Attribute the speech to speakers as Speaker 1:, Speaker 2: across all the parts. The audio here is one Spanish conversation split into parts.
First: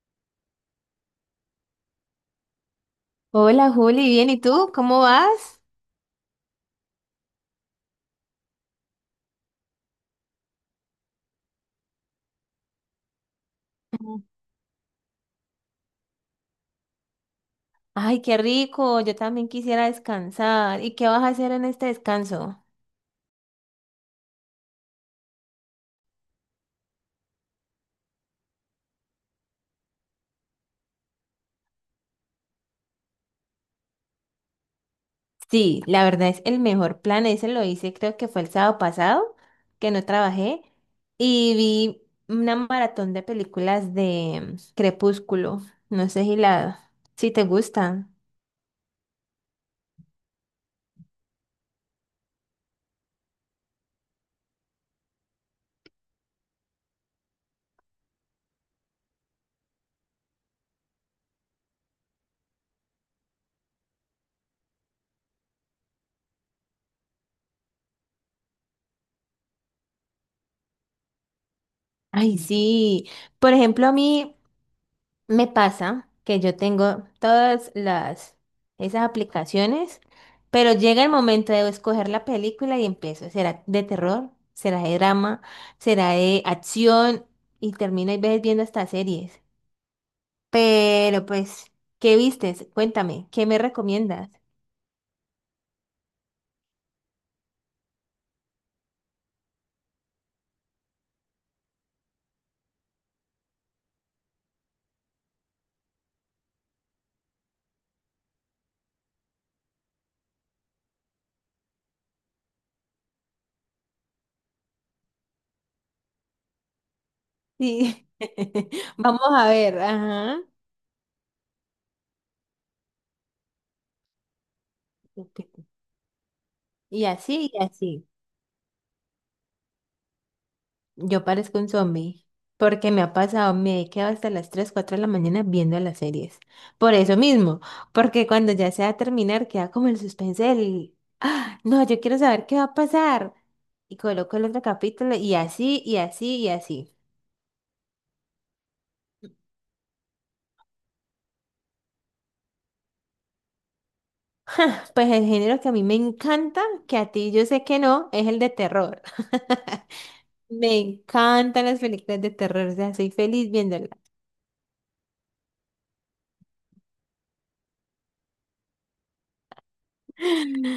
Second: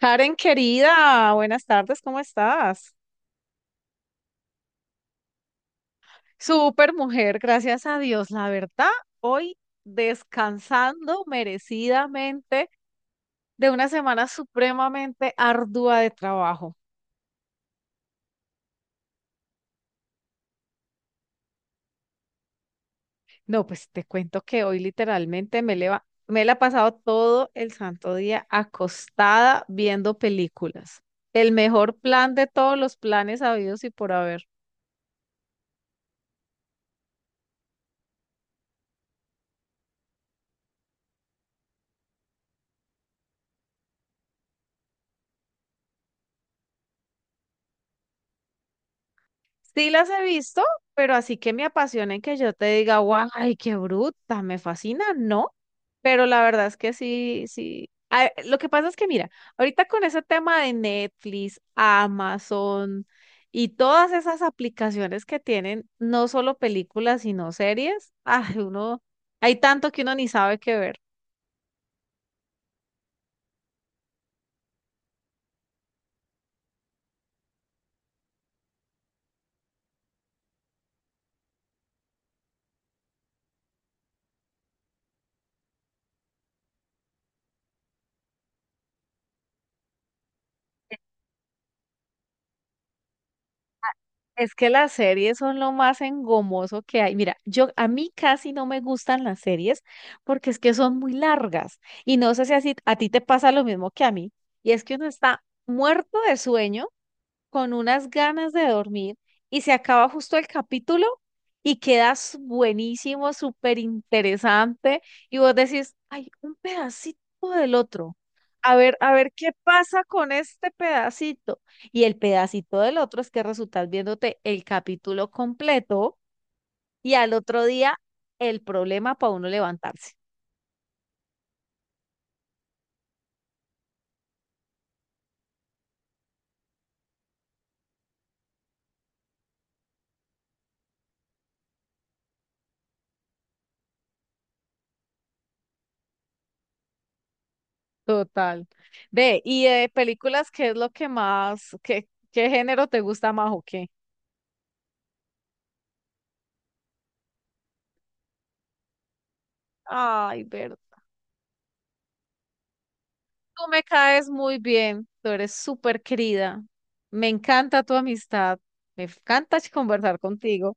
Speaker 1: Karen, querida, buenas tardes, ¿cómo estás?
Speaker 2: Hola Juli, bien, ¿y tú? ¿Cómo vas?
Speaker 1: Súper mujer, gracias a Dios, la verdad, hoy descansando merecidamente de una
Speaker 2: Mm.
Speaker 1: semana supremamente ardua de trabajo.
Speaker 2: Ay, qué rico, yo también quisiera descansar. ¿Y qué vas a hacer en este descanso?
Speaker 1: No, pues te cuento que hoy literalmente me la he pasado todo el santo día acostada viendo películas. El mejor plan de todos los planes habidos y por haber.
Speaker 2: Sí, la verdad es el mejor plan, ese lo hice creo que fue el sábado pasado, que no trabajé, y vi una maratón de películas de Crepúsculo, no sé si te gustan.
Speaker 1: Sí las he visto, pero así que me apasionen que yo te diga, guay, qué bruta, me fascina, no. Pero la verdad es que sí, sí. Lo que pasa es que, mira, ahorita con ese tema de Netflix, Amazon y todas esas aplicaciones que tienen, no solo películas, sino series, ay, uno, hay tanto que uno ni sabe qué ver.
Speaker 2: Ay, sí, por ejemplo, a mí me pasa que yo tengo todas las esas aplicaciones, pero llega el momento de escoger la película y empiezo. ¿Será de terror? ¿Será de drama? ¿Será de acción? Y termino a veces viendo hasta series. Pero pues, ¿qué vistes? Cuéntame, ¿qué me recomiendas?
Speaker 1: Es que las series son lo más engomoso que hay. Mira, yo a mí casi no me gustan las series porque es que son muy largas y no sé si así a ti te pasa lo mismo que a mí y es que uno está muerto de sueño con unas ganas de dormir y se acaba justo el capítulo y quedas buenísimo, súper interesante y vos decís, ay, un pedacito del
Speaker 2: Sí.
Speaker 1: otro. A
Speaker 2: Vamos
Speaker 1: ver
Speaker 2: a
Speaker 1: qué
Speaker 2: ver,
Speaker 1: pasa con
Speaker 2: ajá.
Speaker 1: este pedacito. Y el pedacito del otro es que resultas viéndote el capítulo completo
Speaker 2: Y
Speaker 1: y al
Speaker 2: así, y
Speaker 1: otro día
Speaker 2: así.
Speaker 1: el problema para uno levantarse.
Speaker 2: Yo parezco un zombie, porque me ha pasado, me he quedado hasta las 3 4 de la mañana viendo las series. Por eso mismo, porque cuando ya se va a terminar, queda como el suspense ah, no, yo quiero saber qué va a pasar. Y coloco el otro capítulo y así, y así, y así.
Speaker 1: Total. Ve, y de películas, ¿qué es lo que más, qué, qué género te gusta más o qué?
Speaker 2: Pues el género que a mí me encanta, que a ti yo sé que no, es el de terror.
Speaker 1: Ay,
Speaker 2: Me
Speaker 1: verdad.
Speaker 2: encantan las películas de terror, o sea, soy feliz
Speaker 1: Tú me
Speaker 2: viéndolas.
Speaker 1: caes muy bien, tú eres súper querida. Me encanta tu amistad, me encanta, conversar contigo,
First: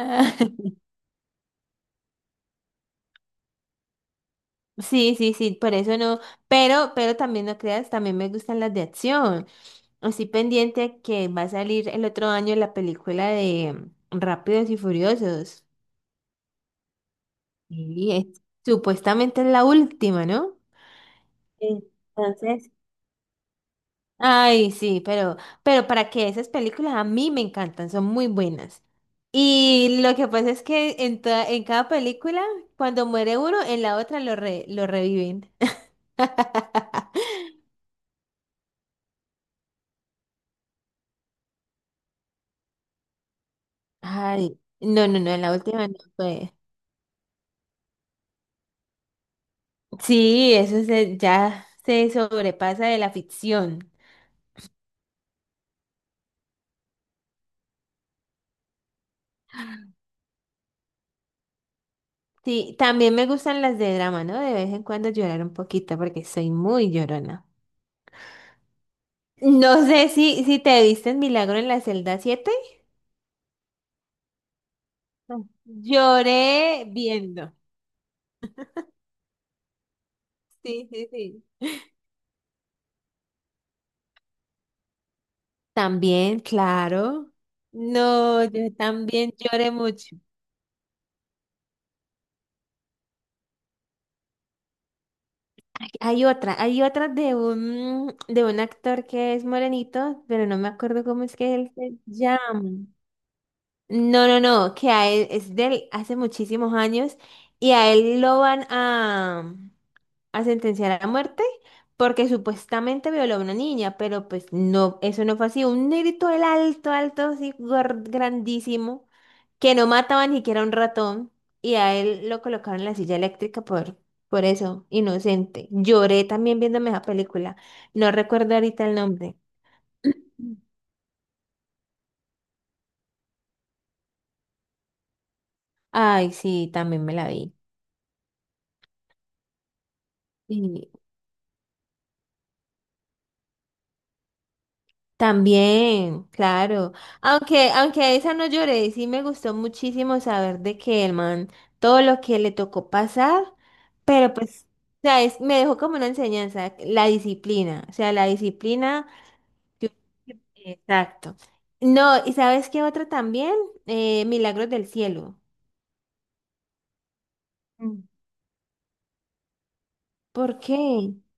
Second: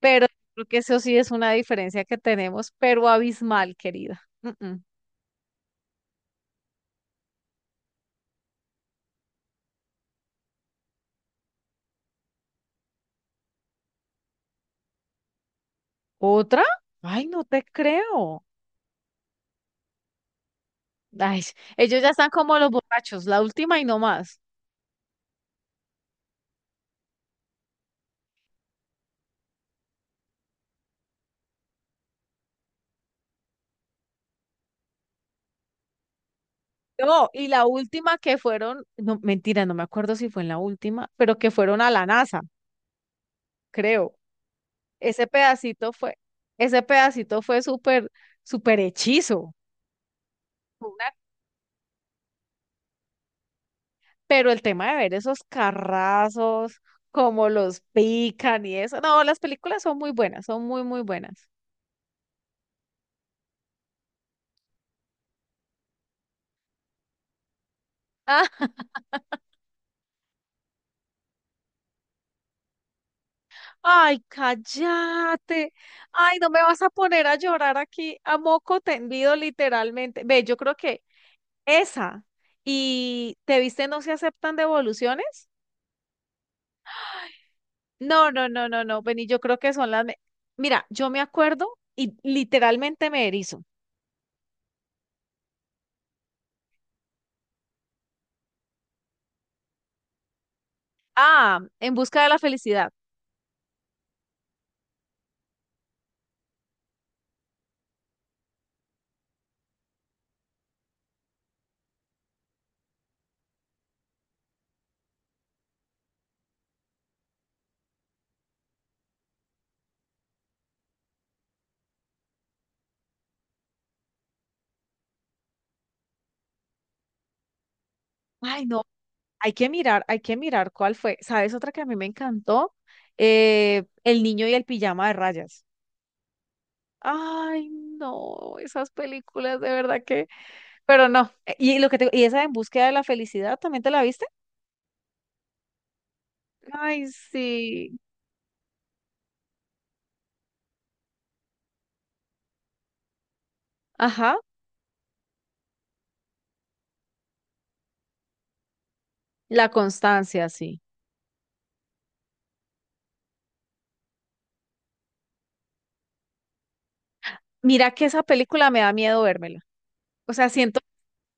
Speaker 1: pero creo que eso sí es una diferencia que tenemos, pero abismal, querida. Mm.
Speaker 2: Sí, sí, sí, por eso no, pero también no creas, también me gustan las de acción. Así pendiente a que va a salir el otro año la película de Rápidos y Furiosos.
Speaker 1: ¿Otra? Ay, no te
Speaker 2: Y
Speaker 1: creo.
Speaker 2: supuestamente es la última, ¿no?
Speaker 1: Ay, ellos ya están como
Speaker 2: Entonces,
Speaker 1: los borrachos, la última y no más.
Speaker 2: ay, sí, pero para que esas películas a mí me encantan, son muy buenas. Y lo que pasa es que en cada película, cuando muere uno, en la otra lo reviven.
Speaker 1: No, y la última que fueron, no, mentira, no me acuerdo si fue en la última, pero que fueron a la NASA, creo.
Speaker 2: Ay, no, no,
Speaker 1: Ese
Speaker 2: no, en la última
Speaker 1: pedacito
Speaker 2: no
Speaker 1: fue,
Speaker 2: fue.
Speaker 1: ese pedacito fue súper, súper hechizo.
Speaker 2: Sí,
Speaker 1: una-
Speaker 2: ya se sobrepasa de la ficción.
Speaker 1: Pero el tema de ver esos carrazos, cómo los pican y eso. No, las películas son muy buenas, son muy, muy buenas.
Speaker 2: Sí, también me gustan las de drama, ¿no? De vez en cuando llorar un poquito porque soy muy llorona.
Speaker 1: Ah,
Speaker 2: No sé si te viste en Milagro en la celda siete.
Speaker 1: ay,
Speaker 2: No.
Speaker 1: cállate. Ay, no me vas
Speaker 2: Lloré
Speaker 1: a poner a
Speaker 2: viendo.
Speaker 1: llorar aquí a moco tendido, literalmente. Ve, yo creo
Speaker 2: Sí,
Speaker 1: que
Speaker 2: sí, sí.
Speaker 1: esa. ¿Y te viste No se aceptan devoluciones?
Speaker 2: También, claro.
Speaker 1: No,
Speaker 2: No,
Speaker 1: no, no,
Speaker 2: yo
Speaker 1: no, no, vení,
Speaker 2: también
Speaker 1: yo creo
Speaker 2: lloré
Speaker 1: que
Speaker 2: mucho.
Speaker 1: mira, yo me acuerdo y literalmente me erizo.
Speaker 2: Hay otra de un actor que es morenito, pero no me acuerdo cómo es que
Speaker 1: Ah,
Speaker 2: él
Speaker 1: En
Speaker 2: se
Speaker 1: busca de la
Speaker 2: llama.
Speaker 1: felicidad.
Speaker 2: No, no, no, que a él es de hace muchísimos años y a él lo van a sentenciar a muerte porque supuestamente violó a una niña, pero pues no, eso no fue así. Un negrito, el alto, alto, así, grandísimo que no mataba ni siquiera un ratón y a él lo colocaron en la silla eléctrica por eso, inocente. Lloré también viéndome esa película. No recuerdo
Speaker 1: Ay, no,
Speaker 2: ahorita el nombre.
Speaker 1: hay que mirar, hay que mirar cuál fue. ¿Sabes otra que a mí me encantó? El niño y el pijama de rayas.
Speaker 2: Ay, sí, también me la vi.
Speaker 1: Ay, no, esas películas de verdad que,
Speaker 2: Y
Speaker 1: pero no. Y y esa En búsqueda de la felicidad, ¿también te la viste?
Speaker 2: también, claro.
Speaker 1: Ay,
Speaker 2: Aunque,
Speaker 1: sí.
Speaker 2: aunque a esa no lloré, sí me gustó muchísimo saber de que el man, todo lo que le tocó pasar, pero
Speaker 1: Ajá,
Speaker 2: pues, o sea, me dejó como una enseñanza, la disciplina. O sea, la disciplina.
Speaker 1: la
Speaker 2: Tú-
Speaker 1: constancia, sí.
Speaker 2: Exacto. No, ¿y sabes qué otra también? Milagros del Cielo.
Speaker 1: Mira que
Speaker 2: Mm.
Speaker 1: esa película me da miedo vérmela. O sea,
Speaker 2: ¿Por
Speaker 1: siento
Speaker 2: qué?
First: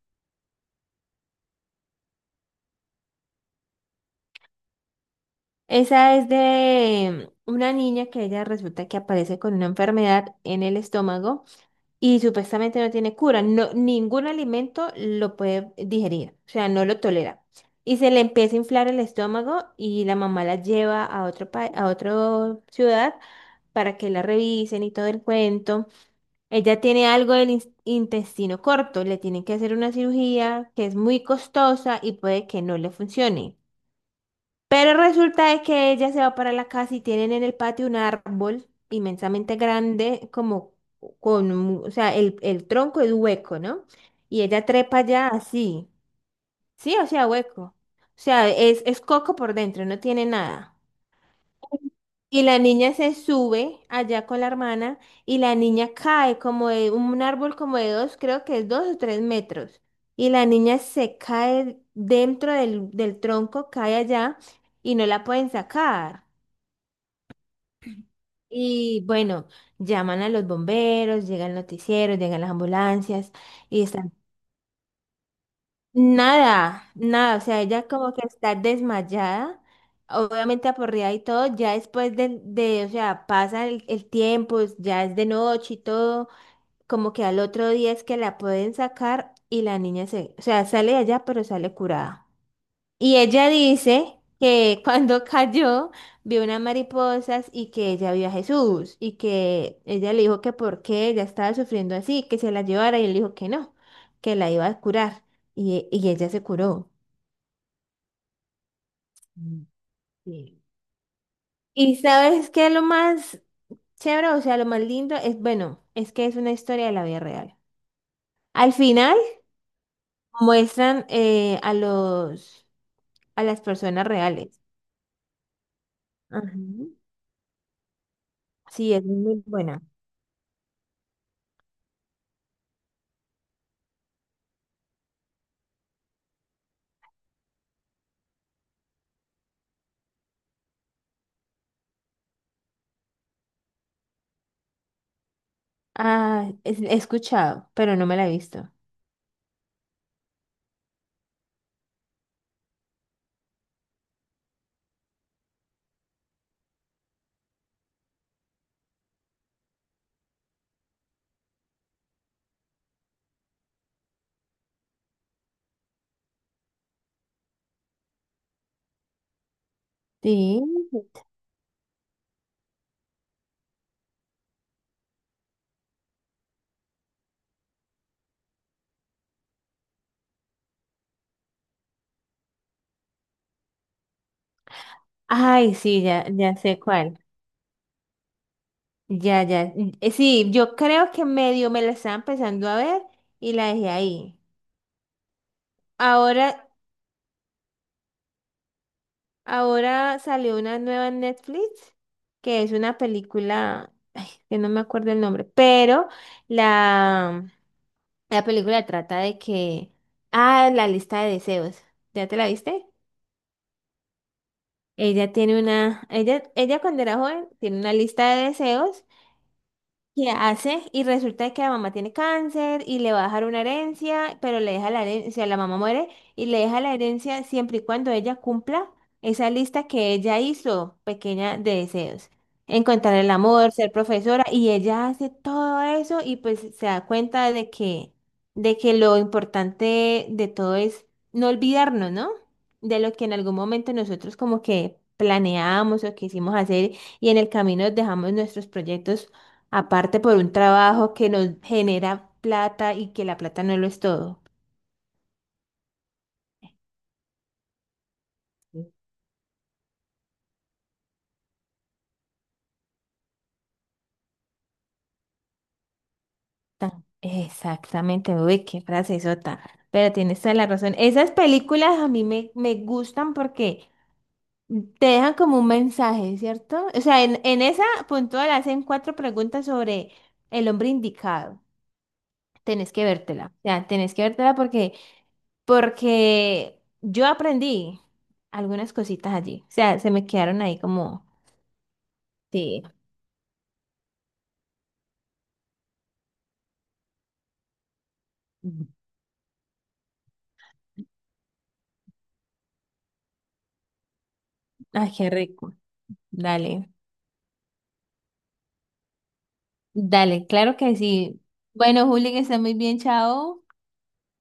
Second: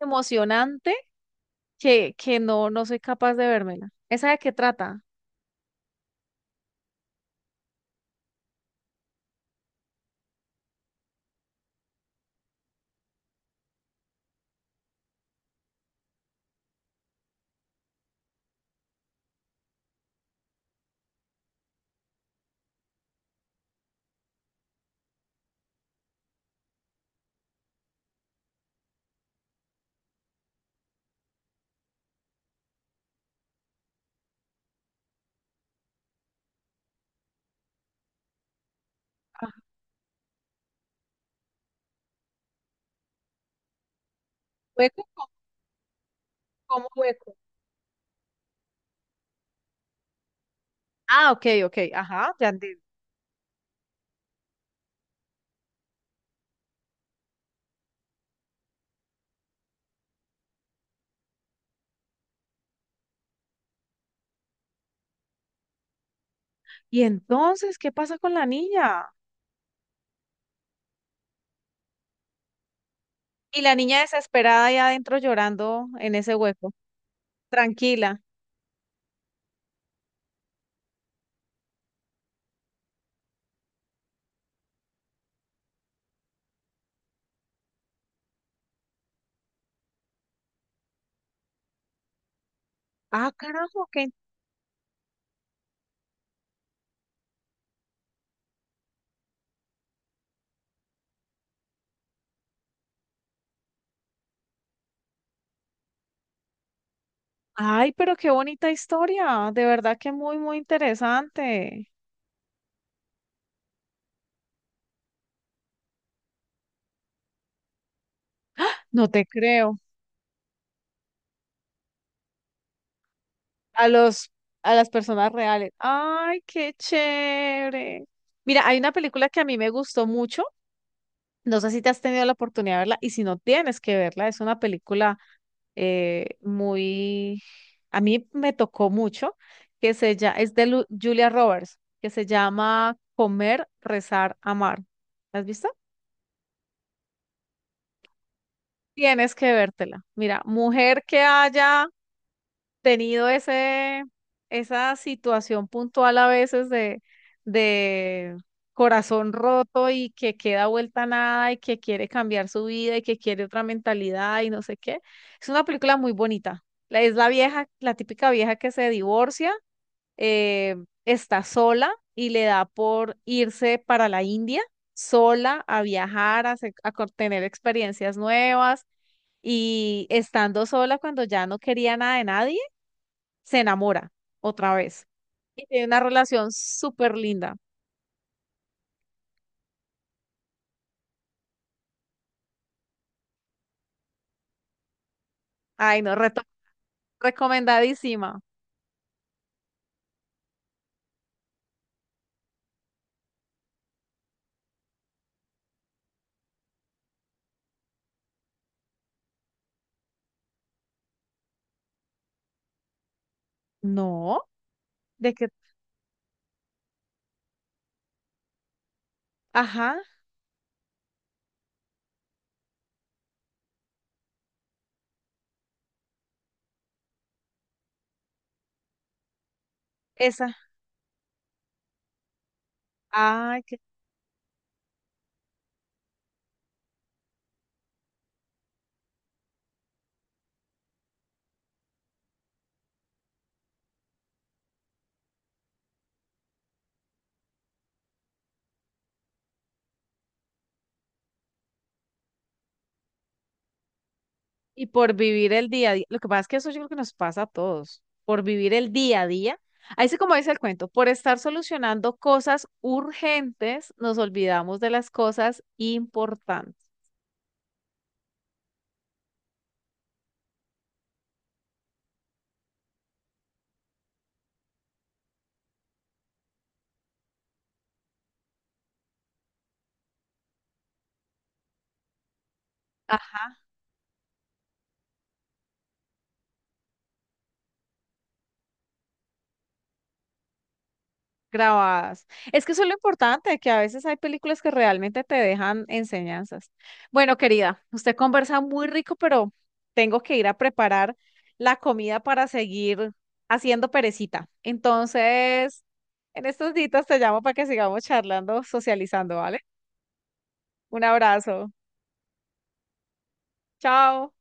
Speaker 1: emocionante que no, no soy capaz de vérmela. ¿Esa de qué trata?
Speaker 2: Esa es de una niña que ella resulta que aparece con una enfermedad en el estómago y supuestamente no tiene cura. No, ningún alimento lo puede digerir, o sea, no lo tolera. Y se le empieza a inflar el estómago y la mamá la lleva a otra ciudad para que la revisen y todo el cuento. Ella tiene algo del intestino corto, le tienen que hacer una cirugía que es muy costosa y puede que no le funcione. Pero resulta de que ella se va para la casa y tienen en el patio un árbol
Speaker 1: Ajá.
Speaker 2: inmensamente grande, como o sea, el tronco es hueco, ¿no? Y ella trepa
Speaker 1: ¿Hueco?
Speaker 2: allá
Speaker 1: ¿Cómo
Speaker 2: así,
Speaker 1: cómo
Speaker 2: sí, o sea,
Speaker 1: hueco?
Speaker 2: hueco. O sea, es coco por dentro, no tiene nada.
Speaker 1: Ah, ok, ok, ajá,
Speaker 2: Y
Speaker 1: ya
Speaker 2: la
Speaker 1: entendí.
Speaker 2: niña se sube allá con la hermana y la niña cae como de un árbol como de dos, creo que es 2 o 3 metros. Y la niña se cae dentro del tronco, cae allá y no la pueden sacar.
Speaker 1: Y entonces, ¿qué pasa con la
Speaker 2: Y
Speaker 1: niña?
Speaker 2: bueno, llaman a los bomberos, llega el noticiero, llegan las ambulancias
Speaker 1: Y la
Speaker 2: y
Speaker 1: niña
Speaker 2: están.
Speaker 1: desesperada ahí adentro llorando en ese hueco,
Speaker 2: Nada, nada, o sea, ella como
Speaker 1: tranquila.
Speaker 2: que está desmayada, obviamente aporreada y todo, ya después de, o sea, pasa el tiempo, ya es de noche y todo, como que al otro día es que la pueden sacar y la niña o sea, sale de allá pero sale curada. Y
Speaker 1: Ah,
Speaker 2: ella
Speaker 1: carajo, qué...
Speaker 2: dice que cuando cayó vio unas mariposas y que ella vio a Jesús y que ella le dijo que por qué ella estaba sufriendo así, que se la llevara y él dijo que no, que la iba a curar y ella se curó.
Speaker 1: Ay, pero qué bonita historia. De
Speaker 2: Mm,
Speaker 1: verdad que muy, muy
Speaker 2: sí.
Speaker 1: interesante.
Speaker 2: ¿Y sabes qué es lo más chévere? O sea, lo más lindo es, bueno, es que es una historia de la vida real. Al
Speaker 1: No
Speaker 2: final
Speaker 1: te creo.
Speaker 2: muestran a las
Speaker 1: A
Speaker 2: personas
Speaker 1: los,
Speaker 2: reales.
Speaker 1: a las personas reales. Ay,
Speaker 2: Ajá.
Speaker 1: qué chévere. Mira, hay una
Speaker 2: Sí, es
Speaker 1: película que
Speaker 2: muy
Speaker 1: a mí me
Speaker 2: buena.
Speaker 1: gustó mucho. No sé si te has tenido la oportunidad de verla y si no tienes que verla, es una película muy, a mí me tocó mucho, que se llama, es de Julia Roberts, que se llama Comer, Rezar, Amar. ¿La has visto?
Speaker 2: Ah, he escuchado, pero no me la he visto.
Speaker 1: Tienes que vértela. Mira, mujer que haya tenido ese, esa situación puntual a veces de corazón roto y que queda vuelta a nada y que quiere cambiar su vida y que quiere otra mentalidad y no sé qué. Es una película muy bonita. Es la vieja, la típica vieja que se divorcia,
Speaker 2: Sí.
Speaker 1: eh, está sola y le da por irse para la India sola a viajar, a, se- a co- tener experiencias nuevas y estando sola cuando ya no quería nada de nadie se enamora otra vez y
Speaker 2: Ay,
Speaker 1: tiene una
Speaker 2: sí, ya,
Speaker 1: relación
Speaker 2: ya sé
Speaker 1: súper
Speaker 2: cuál.
Speaker 1: linda.
Speaker 2: Ya, ya. Sí, yo creo que medio me la estaba empezando a ver y la dejé ahí.
Speaker 1: Ay, no,
Speaker 2: Ahora,
Speaker 1: recomendadísima.
Speaker 2: ahora salió una nueva en Netflix que es una película, ay, que no me acuerdo el nombre, pero la, la película trata de que, ah, la lista de deseos. ¿Ya te la viste?
Speaker 1: No,
Speaker 2: Ella
Speaker 1: de que,
Speaker 2: tiene una, ella, ella cuando era joven tiene una lista de deseos
Speaker 1: ajá,
Speaker 2: que hace y resulta que la mamá tiene cáncer y le va a dejar una herencia, pero le deja la herencia, la mamá muere y le deja la herencia siempre y cuando ella cumpla esa lista que ella
Speaker 1: esa.
Speaker 2: hizo pequeña de deseos. Encontrar el
Speaker 1: Ay,
Speaker 2: amor, ser profesora y ella hace todo eso y pues se da cuenta de que lo importante de todo es no olvidarnos, ¿no? De lo que en algún momento nosotros como que planeamos o quisimos hacer y en el camino dejamos nuestros proyectos. Aparte por un trabajo que nos genera plata y que la plata no lo es todo.
Speaker 1: y por vivir el día a día. Lo que pasa es que eso yo creo que nos pasa a todos. Por vivir el día a día. Ahí sí, como dice el cuento, por estar solucionando cosas urgentes, nos olvidamos de las cosas importantes.
Speaker 2: Exactamente, uy, qué frase sota. Pero tienes toda la razón. Esas películas a mí me gustan porque te dejan como un mensaje, ¿cierto? O sea, en esa puntual hacen cuatro preguntas sobre el hombre indicado. Tenés que vértela. O sea, tenés que vértela porque yo aprendí algunas cositas allí. O sea, se me quedaron ahí como,
Speaker 1: Grabadas. Es que eso
Speaker 2: sí.
Speaker 1: es lo importante, que a veces hay películas que realmente te dejan enseñanzas. Bueno, querida, usted conversa muy rico, pero tengo que ir a preparar la comida para seguir haciendo perecita.
Speaker 2: Ay, qué rico.
Speaker 1: Entonces, en estos
Speaker 2: Dale,
Speaker 1: días te llamo para que sigamos charlando, socializando, ¿vale?
Speaker 2: dale, claro que
Speaker 1: Un
Speaker 2: sí.
Speaker 1: abrazo.
Speaker 2: Bueno, Juli, que esté muy bien, chao.
Speaker 1: Chao.